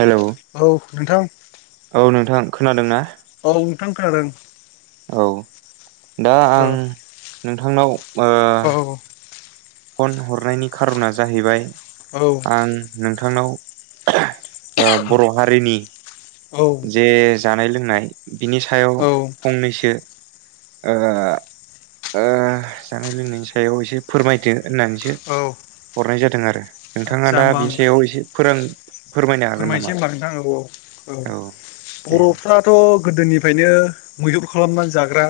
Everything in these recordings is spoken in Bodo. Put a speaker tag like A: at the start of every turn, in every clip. A: हेल'।
B: औ नोंथां।
A: औ नोंथां खोनादों ना?
B: औ नोंथां खोनादों।
A: औ दा
B: औ
A: आं नोंथांनाव ओ
B: औ
A: फन हरनायनि खारना जाहैबाय
B: औ
A: आं नोंथांनाव ओ बर' हारिनि जे जानाय लोंनाय बिनि सायाव
B: औ
A: फंनैसो ओ ओ जानाय लोंनायनि सायाव एसे फोरमायथो होननानैसो
B: औ
A: हरनाय जादों आरो नोंथाङा
B: आदसा
A: दा बिनि सायाव एसे फोरों फोरमायनो हागोन नामा
B: फोरमायनसै हबा नोंथां औ औ
A: दे
B: बर'फ्राथ' गोदोनिफ्रायनो मैहुर खालामनानै जाग्रा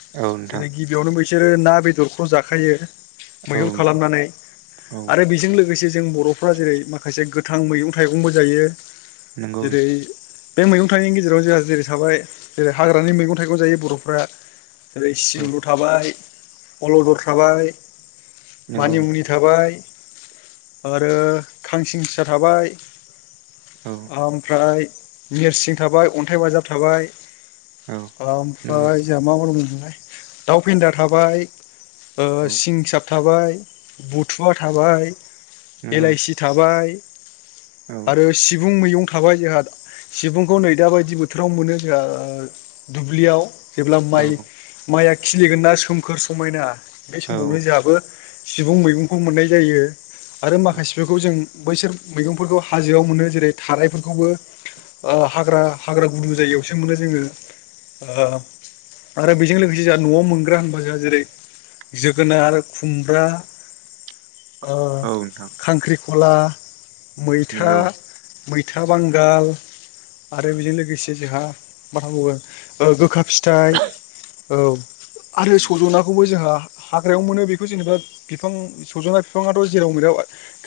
A: नोंथां
B: जेरै गिबियावनो मै बिसोरो ना बेदरखौ जाखायो।
A: औ
B: मैहुर
A: नोंथां
B: खालामनानै
A: औ नोंथां औ
B: आरो बेजों लोगोसे जों बर'फ्रा जेरै माखासे गोथां मैहुर थाइगंबो जायो
A: नोंगौ ओ
B: बे मैगं थाइनि गेजेराव जोंहा जेरै थाबाय जेरै हाग्रानि मैगं थाइगं जायो बर'फ्रा बे ओेरै
A: नोंथां औ
B: सिब्रु थाबाय अलदर थाबाय
A: नंगौ
B: मानिमुनि थाबाय आरो खांसिंसा थाबाय
A: नोंथां औ
B: आमफ्राय नेरसिं थाबाय अन्थाइ बाजाब थाबाय
A: औ नंगौ
B: आमफ्राय जोंहा मा मावा दमोन नोंलाय दाउ फेन्दाया थाबाय ओ
A: औ
B: सिंसाब थाबाय बुथुवा थाबाय
A: नंगौ
B: एलाइसि थाबाय
A: औ
B: आरो सिबुं मैयं थाबाय जोंहा सिबुंखौ नै दा बायदि बोथोराव मोनो जोंहा दुब्लियाव जेब्ला
A: औ
B: माइ माइआ खिलिगोन ना सोमखोर समायना बे
A: औ
B: समावनो जोंहाबो सिबुं मैगंखौ मोननाय जायो आरो
A: औ
B: माखासेफोरखौ जों बैसोर मैगंफोरखौ हाजोआव मोनो जेरै थारायफोरखौबो ओ हाग्रा हाग्रा गुदु जायायावसो मोनो जोङो ओ आरो बेजों लोगोसे जोंहा न'आव मोनग्रा होनबा जोंहा जेरै जोगोनार खुमब्रा ओ
A: औ नोंथां
B: खांख्रिखला मै
A: नोंगौ
B: मैथा बांगाल आरो बेजों लोगोसे जोंहा मा थाबावखो ओ गोखा फि थाय औ आरो
A: उम
B: सज'नाखौबो जोंहा हाग्रायाव मोनो बेखौ जेनेबा बिफां सज'ना बिफाङाथ' जेराव मेराव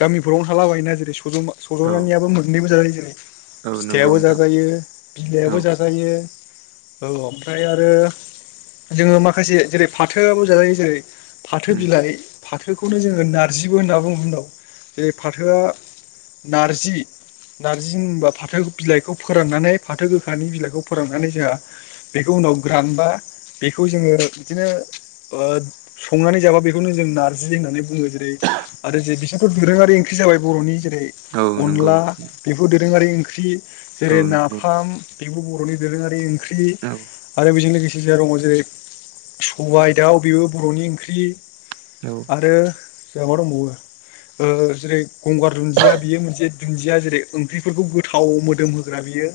B: गामिफोरावनो थालाबायोना जे सजमा
A: औ
B: सज'नानियाबो मोननैबो जाजायो जेरै
A: औ नंगौ
B: फिथाइयाबो
A: नोंथां
B: जाजायो
A: औ
B: बिलाइाबो जाजायो औ आमफ्राय आरो जोङो माखासे जेरै फाथोआबो जाजायो जेरै फाथो
A: उम
B: बिलाइ फाथोखौनो जोङो नारजिबो होनना बुङो उनाव बे फाथोआ नारजि नार्जि होनबा फाथो बिलाइखौ फोराननानै फाथो गोखानि बिलाइखौ फोराननानै जोंहा बेखौ ग्रानबा बेखौ जोङो बिदिनो ओ संनानै जाबा बेखौनो जों नारजि होननानै बुङो जेरै आरो जे बिसोरथ' दोरोङारि ओंख्रि जाबाय बर'नि जेरै
A: औ नंगौ
B: अनला बेफोर दोरोङारि ओं ख्रि
A: औ
B: जेरै
A: नंगौ
B: नाफाम बेबो बर'नि दोरोङारि ओंख्रि
A: औ
B: आरो बेजों लोगोसे जा रङ जेरै सबायाइ दाउ बेबो बर'नि ओंख्रि
A: औ
B: आरो जोंहा मा दंबावो ओ जेरै गंगार दुन्जिया दुन्जिया जेरै ओंख्रिफोरखौ गोथाव मोदोम होग्रा बियो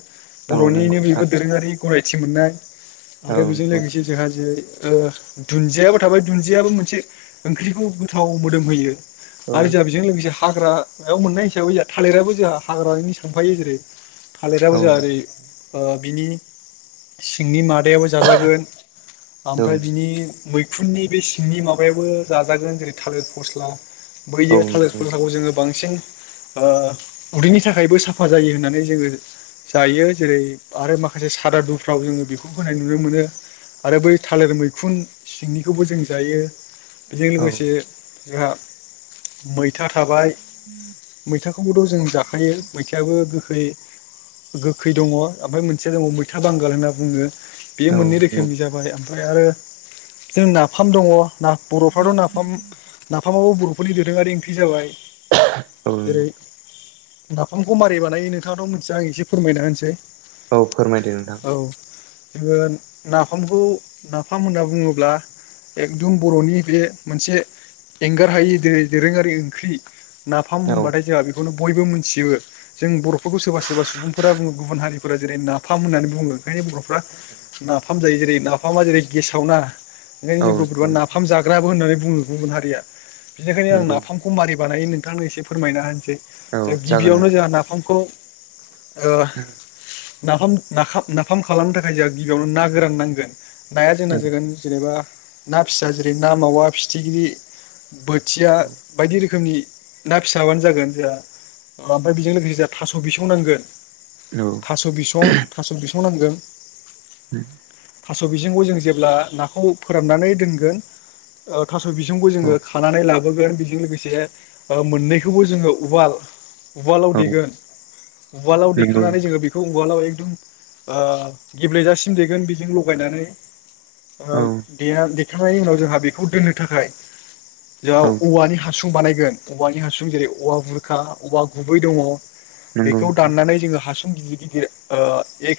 A: औ नंगौ
B: बर'निनो बेबो
A: नोंथां
B: दोरोङारि गनायथि मोननाय
A: औ
B: आरो बेजों
A: नंगौ
B: लोगोसे जोंहा जेरै ओ दुन्जियाबो थाबाय दुन्जियाबो मोनसे ओंख्रिखौ गोथाव मोदोम होयो
A: औ
B: आरो जोंहा बेजों लोगोसे हाग्रायाव मोननाय थालिराबो जोंहा हाग्रानि सांफायो जेरै थालिराबो
A: औ
B: जोंहा ओरै
A: नंगौ
B: ओ बिनि सिंनि मादायाबो जाजागोन
A: औ
B: ओमफ्राय बिनि मै खुननि बे सिंनि माबायाबो जाजागोन जेरै थालिर फस्ला बैयो थालिर
A: नंगौ
B: फथलाखौ जोङो बांसिन ओ उदैनि थाखायबो साफा जायो होननानै जोङो जायो जेरै आरो माखासे सादा दुफ्राव जोङो बेखौ होनाय नुनो मोनो आरो बै थालिर मैखुन सिंनिखौबो जों जायो बेजों
A: औ
B: लोगोसे जोंहा मैथा थाबाय मैथाखौबोथ' जों जाखायो मैथायाबो गोखै गोखै दङ ओमफ्राय मोनसेया दङ मैथा बांगाल होनना बुङो बे मोननै
A: नंगौ
B: रोखोमनि जाबाय ओमफ्राय आरो जों नाफाम दङो ना बर'फ्राथ' नाफाम नाफामावबो बर'फोरनि दोरोङारि ओंख्रि जाबाय
A: [unintelligible] [inaudible]
B: जेरै नाफामखौ मारिै बानायो नोंथाङाथ' मोनथिया आं एसे फोरमायना होनसै।
A: औ फोरमायदो नोंथां।
B: औ जोङो नाफामखौ नाफाम होनना बुङोब्ला एकदम बर'नि बे मोनसे एंगार हायि दो-दोरोङारि ओंख्रि। नाफाम
A: औ
B: मोनबा बेखौनो बयबो मिथिजोबो जों बर'फोरखौ सोरबा सोरबा सुबुंफोरा बुङो गुबुन हारिफोरा जेरै नाफाम होननानै बुङो। ओंखायनो बर'फ्रा नाफाम जायो जेरै नाफामा जेरै गेसाव ना ओंखायनो
A: औ
B: जोंबोरबा
A: नंगौ
B: नाफाम जाग्राबो होननानै बुङो गुबुन हारिया। बिनिखायनो आं
A: नंगौ
B: नाफामखौ माबारि बानाय नों नोंथांनो एसे फोरमायना होनोसै,
A: औ
B: जो
A: जागोन
B: गिबियावनो
A: नोंथां
B: जोंहा नाफामखौ ओ
A: औ
B: नाफाम नखाम नाफाम खालामनो थाखाय जोंहा गिबियावनो ना गोरान नांगोन। नाया जोंना जागोन जेनेबा ना फिसा जेरै ना मावा फिथिख्रि बोथिया
A: औ
B: बायदि रोखोमनि ना फिसाबानो जागोन जोंहा मफ्राय बेजों लोगोसे जोंहा थास' बिसं नांगोन।
A: औ
B: थास' बिसं थास' बिसं नामगोन।
A: उम
B: थास' बिजोंखौ जों जेब्ला नाखौ फोराननानै दोनगोन ओ थास' बिसंखौ जोङो खानानै लाबोगोन बेजों लोगोसे मोननैखौबो जोङो उवाल उवालाव
A: औ
B: देगोन उवालाव
A: नंगौ
B: देखांनानै जोङो बेखौ उवालाव ए दम गेब्लेेजासिम देगोन बेजों लगायनानै
A: औ
B: ओ दे देखांनायनि उनाव जोंहा बेखौ दोननो थाखाय जोंहा
A: औ
B: औवानि हासुं बानायगोन औवानि हासुं जेरै औवा बुरखा औवा गुबै दङ।
A: नंगौ
B: बेखौ
A: नोंथां
B: दाननानै जोङो हासुं गिदिर गिदिर ओ ए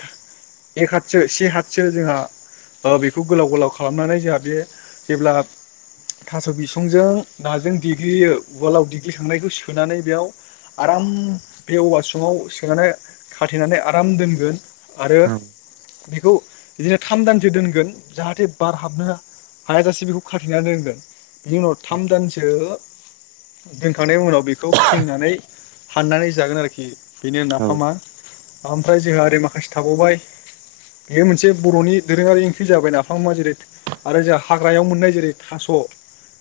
B: एक हाथसो से हाथसो जोंहा ओ बेखौ गोलाव गोलाव खालामनानै जोंहा बे जेब्ला थास' बिसंजों नाजों देग्लियो उवालाव देग्लिखांनायखौ सोनानै बेयाव आराम बे औवासुङाव सोनानै खाथेनानै आराम दोनगोन आरो बेखौ बिदिनो थाम दानसो दोनगोन जाहाथे बार हाबनो हायाजासे बेखौ खाथेनानै दोंगोन बिनि उनाव थाम दानसो दोनखांनायनि उनाव बेखौ खेंनानै हाननानै जागोन आरोखि बेनो
A: औ
B: नाफामा।
A: औ
B: ओमफ्राय जोंहा ओरै माखासे थाबावबाय बेयो मोनसे बर'नि दोरोङारि ओंख्रि जाबाय नाफामा जेरै आरो जोंहा हाग्रायाव मोननाय जेरै थास'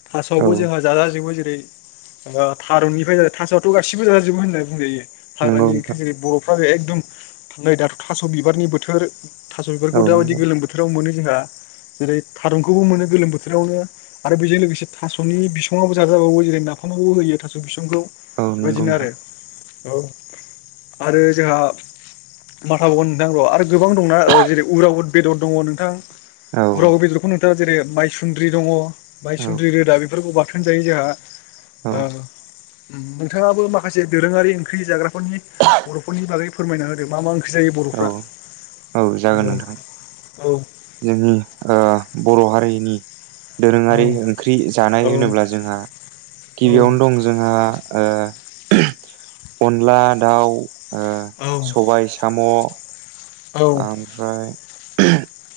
B: थास'आवबो
A: औ
B: जोंहा जाजाजोंबो जेरै ओ थारुननिफ्राय थास'आथ' गासिबो जाजाजोबो होनानै बुंजायो
A: नंगौ
B: हाग्रानि
A: नोंथां
B: ओंख्रि जेरै बर'फ्रा एकदम थांनाय दाथ' थास' बिबारनि बोथोर थास'
A: औ
B: बिबारखौ दाबायदि
A: नंगौ
B: गोलोम बोथोराव मोनो जोंहा। जेरै थारुनखौबो मोनो गोलोम बोथोरावनो आरो बेजों लोगोसे थास'नि बिसङाबबो जाजाबावो जेरै ना फामाव होयो थास' बिसंखौ
A: औ नंगौ
B: बेबायदिनो
A: नोंथां
B: आरो ओ आरो जोंहा माथाबावगोन नोंथां र' आरो गोबां दंना जेरै उरावद बेदर दङ नोंथां।
A: औ
B: उराग बेदरखौ नोंथाङा जेरै मायसुन्द्रि दङ
A: औ
B: माइसुन्द्रि रोदा बेफोरखौ बाथो नजायो जोंहा
A: औ
B: नोंथाङाबो माखासे दोरोङारि ओंख्रि जाग्रा नि बर'फोरनि बागै फोरमायना होदों मा मा ओं ख्रि जायो
A: औ
B: बर'फ्रा? औ
A: जोङो आ बर' हारिनि दोरोङारि ओंख्रि
B: औ
A: जानाय होनोब्ला जोंहा
B: औ
A: गिबियावनो दं जोंहा ओ अनला दाउ आ
B: औ
A: सबाय साम' ओमफ्राय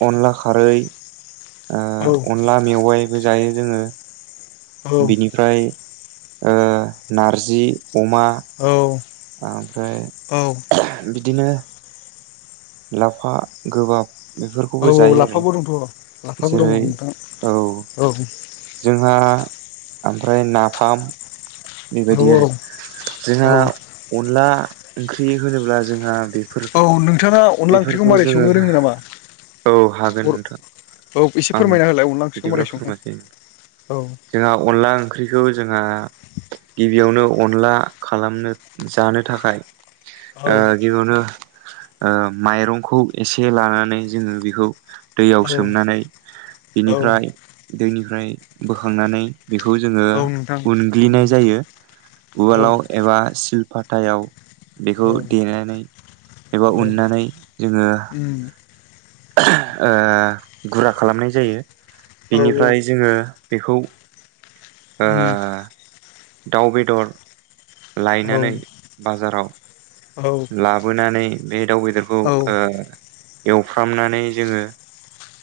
A: अनला खारै आ
B: औ
A: अनला मेवाइबो जायो जोङो। बिनिफ्राय ओ नारजि अमा। ओमफ्राय
B: औ औ
A: बिदिनो लाफा गोबाब
B: औ
A: बेफोरखौबो जायो आरो
B: लाफाबो दंथ' लाफाबो दङ
A: जेरै
B: नोंथां
A: औ
B: औ
A: जोंहा आम ओमफ्राय नाफाम
B: औ
A: बेबायदि आरो
B: औ
A: जोंहा अनला ओंख्रि होनोब्ला जोंहा बे फोर
B: औ नोंथाङा अनला ओंख्रिखौ
A: बेफोरखौ
B: मारै
A: जोङो
B: संनो रोङो नामा
A: औ हागोन
B: बर
A: नोंथां
B: औ एसे
A: आं
B: फोरमायना होलाय अनला ओंख्रिखौ
A: बिदिब्ला
B: मारै सङो
A: फोरमायासै
B: औ
A: जोंहा अनला ओंख्रिखौ जोंहा गिबियावनो अनला खालामनो जानो थाखाय
B: औ
A: आ गिबियावनो आ माइरंखौ एसे लानानै जोङो बेखौ दैयाव
B: औ
A: सोमनानै
B: औ
A: बिनिफ्राय दैनिफ्राय बोखांनानै बेखौ जोङो
B: औ नोंथां औ
A: उनग्लिनाय जायो
B: औ
A: उवालाव एबा सिलपातायाव
B: औ
A: बेखौ देनानै एबा
B: औ
A: उननानै जोङो
B: उम
A: गुरा खालामनाय जायो
B: औ
A: बेनिफ्राय जोङो बेखौ ओ
B: उम
A: दाउ बेदर
B: औ
A: लायनानै बाजाराव लाबोनानै बे दाउ बेदरखौ आ एवफ्रामनानै जोङो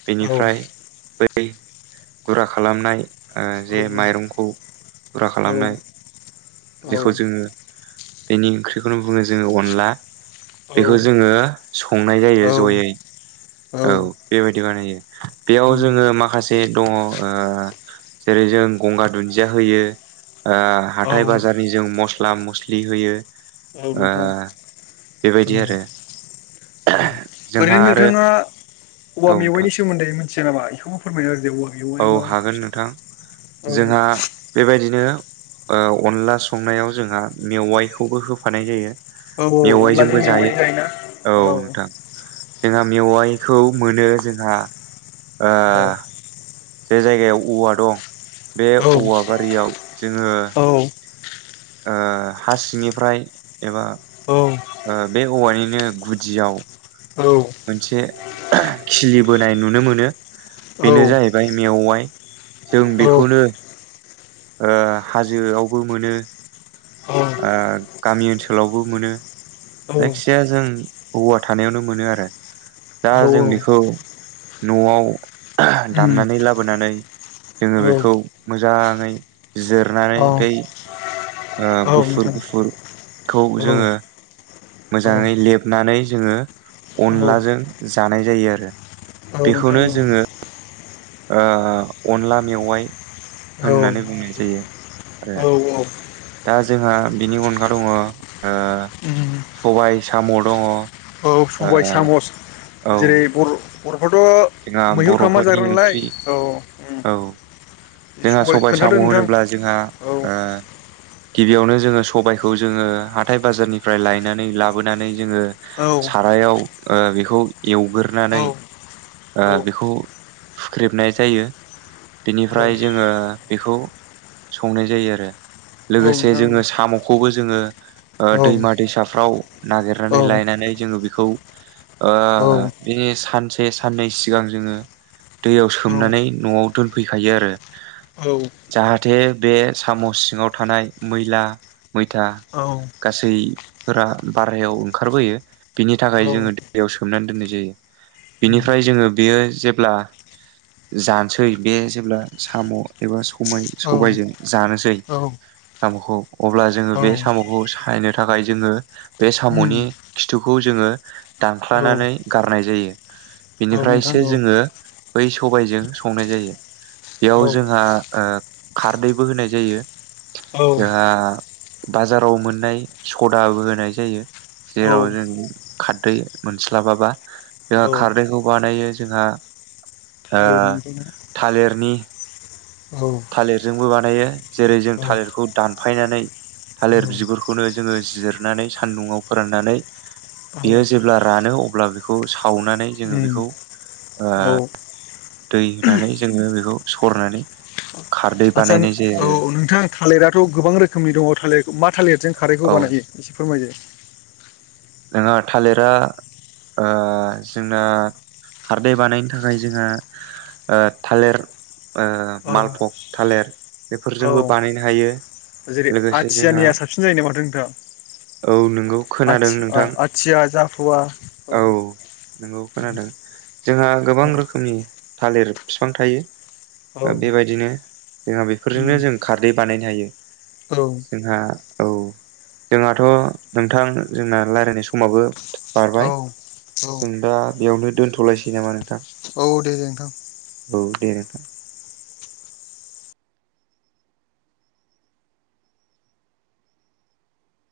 A: बेनिफ्राय बै गुरा खालामनाय आ
B: औ
A: जे माइरंखौ गुरा
B: औ
A: खालामनाय बेखौ जोङो बेनि ओंख्रिखौनो बुङो जोङो अनला बेखौ जोङो संनाय जायो जयै औ बेबायदि बानायो। बेयाव
B: उम औ
A: जोङो माखासे दङ ओ जेरै जों गंगार दुन्दिया होयो ओ हाथाय
B: औ
A: बाजारनि जों मस्ला मस्लि होयो ओ
B: औनोथां।
A: बेबायदि आरो जोंहा
B: ओरैनो
A: आरो
B: नोंथाङा औवा
A: औ नोंथां
B: मेवाइनि सोमोन्दै मिथिया नामा बेखौबो फोरमायनो
A: औ हागोन नोंथां जोंहा बेबायदि बिदिनो ओ अनला संनायाव जोंहा मेवाइखौबो होफानाय जायो
B: होदो औवा मेवाया मा बुस्थु औ
A: मेवाइजोंबो
B: अनलाजों
A: जायो
B: मेवाइजों जायोना
A: औ नोंथां। जोंहा मेवाइखौ मोनो जोंहा ओ
B: औ
A: जे जायगायाव औवा दं बे
B: औ
A: औवा बारियाव जोङो ओ हा सिंनिफ्राय एबा ओ बे औवानिनो गुदियाव
B: औ
A: मोनसे ओह खिलि बोनाय नुनो मोनो बेनो जाहैबाय मेवाइ जों बेखौनो ओ हाजोआवबो मोनो ओ गामि ओनसोलावबो मोनो
B: औ
A: जायखिजाया जों औवा थानायावनो मोनो आरो दा
B: औ
A: जों बेखौ न'आव ओह
B: उम
A: दामनानै लाबोनानै जोङो
B: औ
A: बेखौ मोजाङै जिरनानै
B: औ
A: बै
B: औ
A: गुफुर
B: नोंथां
A: गुफुरखौ
B: औ
A: जोङो
B: औ
A: मोजाङै लेबनानै जोङो
B: औ
A: अनलाजों जानाय जायो आरो।
B: औ नोंथां
A: बेखौनो
B: औ।
A: जोङो ओ अनला मेवाइ
B: औ
A: होननानै बुंनाय जायो आरो
B: औ
A: दा जोंहा बिनि अनगा दङ ओ
B: उम
A: सबाय साम' दङ
B: औ सबाय सामस
A: औ
B: जेरै बर' बेखैथ
A: जोंहा
B: मैहुर खालामा
A: बर'फोरनि
B: जाग्रा नालाय
A: ओंख्रि
B: औ उम
A: औ जोंहा सबाय साम'
B: खोन्थादो नोंथां
A: होनोब्ला जोंहा
B: औ
A: ओ गिबियावनो जोङो सबायखौ जोङो हाथाय बाजारनिफ्राय लायनानै लाबोनानै जोङो
B: औ
A: सारायाव बेखौ
B: औ
A: एवग्रानै
B: औ
A: बेखौ हुख्रेबनाय जायो बेनिफ्राय ओमफ्राय जोङो बेखौ संनाय जायो आरो।
B: औ
A: लोगोसे
B: नोंथां
A: जोङो साम'खौबो जोङो
B: औ
A: दैमा दैसाफ्राव
B: औ
A: नागिरनानै लायनानै जोङो बेखौ
B: औ
A: बिनि सानसे साननै सिगां जोङो दैयाव सोमनानै न'आव दोनफैखायो आरो जाहाथे बे साम' सिङाव थानाय मैला मैथा
B: औ
A: गासैफोरा बारहायाव ओंखारबोयो बिनि थाखाय जोङो दैयाव सोमनानै दोननाय जायो
B: उम
A: बिनिफ्राय जोङो बेयो जेब्ला जानोसै बे जेब्ला साम' एबा सबाय सबायजों
B: औ
A: जानोसै
B: औ उम
A: साम'खौ अब्ला जोङो बे साम'खौ सायनो थाखाय जोङो बे साम'नि खिथुखौ खौ जोङो
B: औ
A: दानख्लनानै गारनाय जायो।
B: औ नोंथां
A: बिनिफ्रायसो
B: औ
A: जोङो बै सबायजों संनाय जायो।
B: औ
A: बेयाव जोंहा खारदैबो होनाय जायो जोंहा बाजाराव मोननाय सदाबो होनाय जायो
B: औ
A: जेराव
B: औ
A: जों खारदै मोनस्लाबाबा जोंहा खारदैखौ बानायो जोंहा ओ
B: थालिरख।
A: थालिरनि थालिरजोंबो बानायो जेरै जों
B: औ
A: थालिरखौ दानफायनानै थालिर
B: औ
A: बिगुरखौनो जोङो जिरनानै सान्दुंआव फोराननानै
B: औ
A: बियो जेब्ला रानो अब्ला बेखौ सावनानै जोङो
B: उम
A: बेखौ
B: औ।
A: दै होनानै जोङो बेखौ सरनानै खारदै
B: आदसा
A: बानायनाय जायो
B: औ
A: आरो
B: नोंथां थालिराथ' गोबां रोखोमनि दङ थालिर मा थालिर जों खारैखौ
A: औ
B: बानायो एसे फोरमायदो।
A: नङा थालिरा जोंना खारदै बानायनो थाखाय जोंहा थालिर
B: औ
A: मालफक थालिर
B: औ
A: बेफोरजोंबो बानायनो हायो
B: जेरै
A: लोगोसे जोंहा
B: आथियानिया साबसिन जायो न माथ नोंथां
A: औ नोंगौ
B: आ
A: खोनादों नोंथां
B: आथिया जाफुवा औ
A: नंगौ खोनादों जोंहा गोबां
B: औ
A: रोखोमनि थालिर बिफां
B: औ
A: थायो बेबायदिनो जोंहा बेफोरजोंनो
B: उम
A: जों खारदै बानायनो
B: औ
A: जों औ जोंहथ' नोंथ ज रायलायनाय समाबो
B: औ
A: बारबाय
B: औ
A: जों दा बेयावनो दोनथ'लायसै नामा नोंथां।
B: औ दे दे नोंखां।
A: औ दे नथां।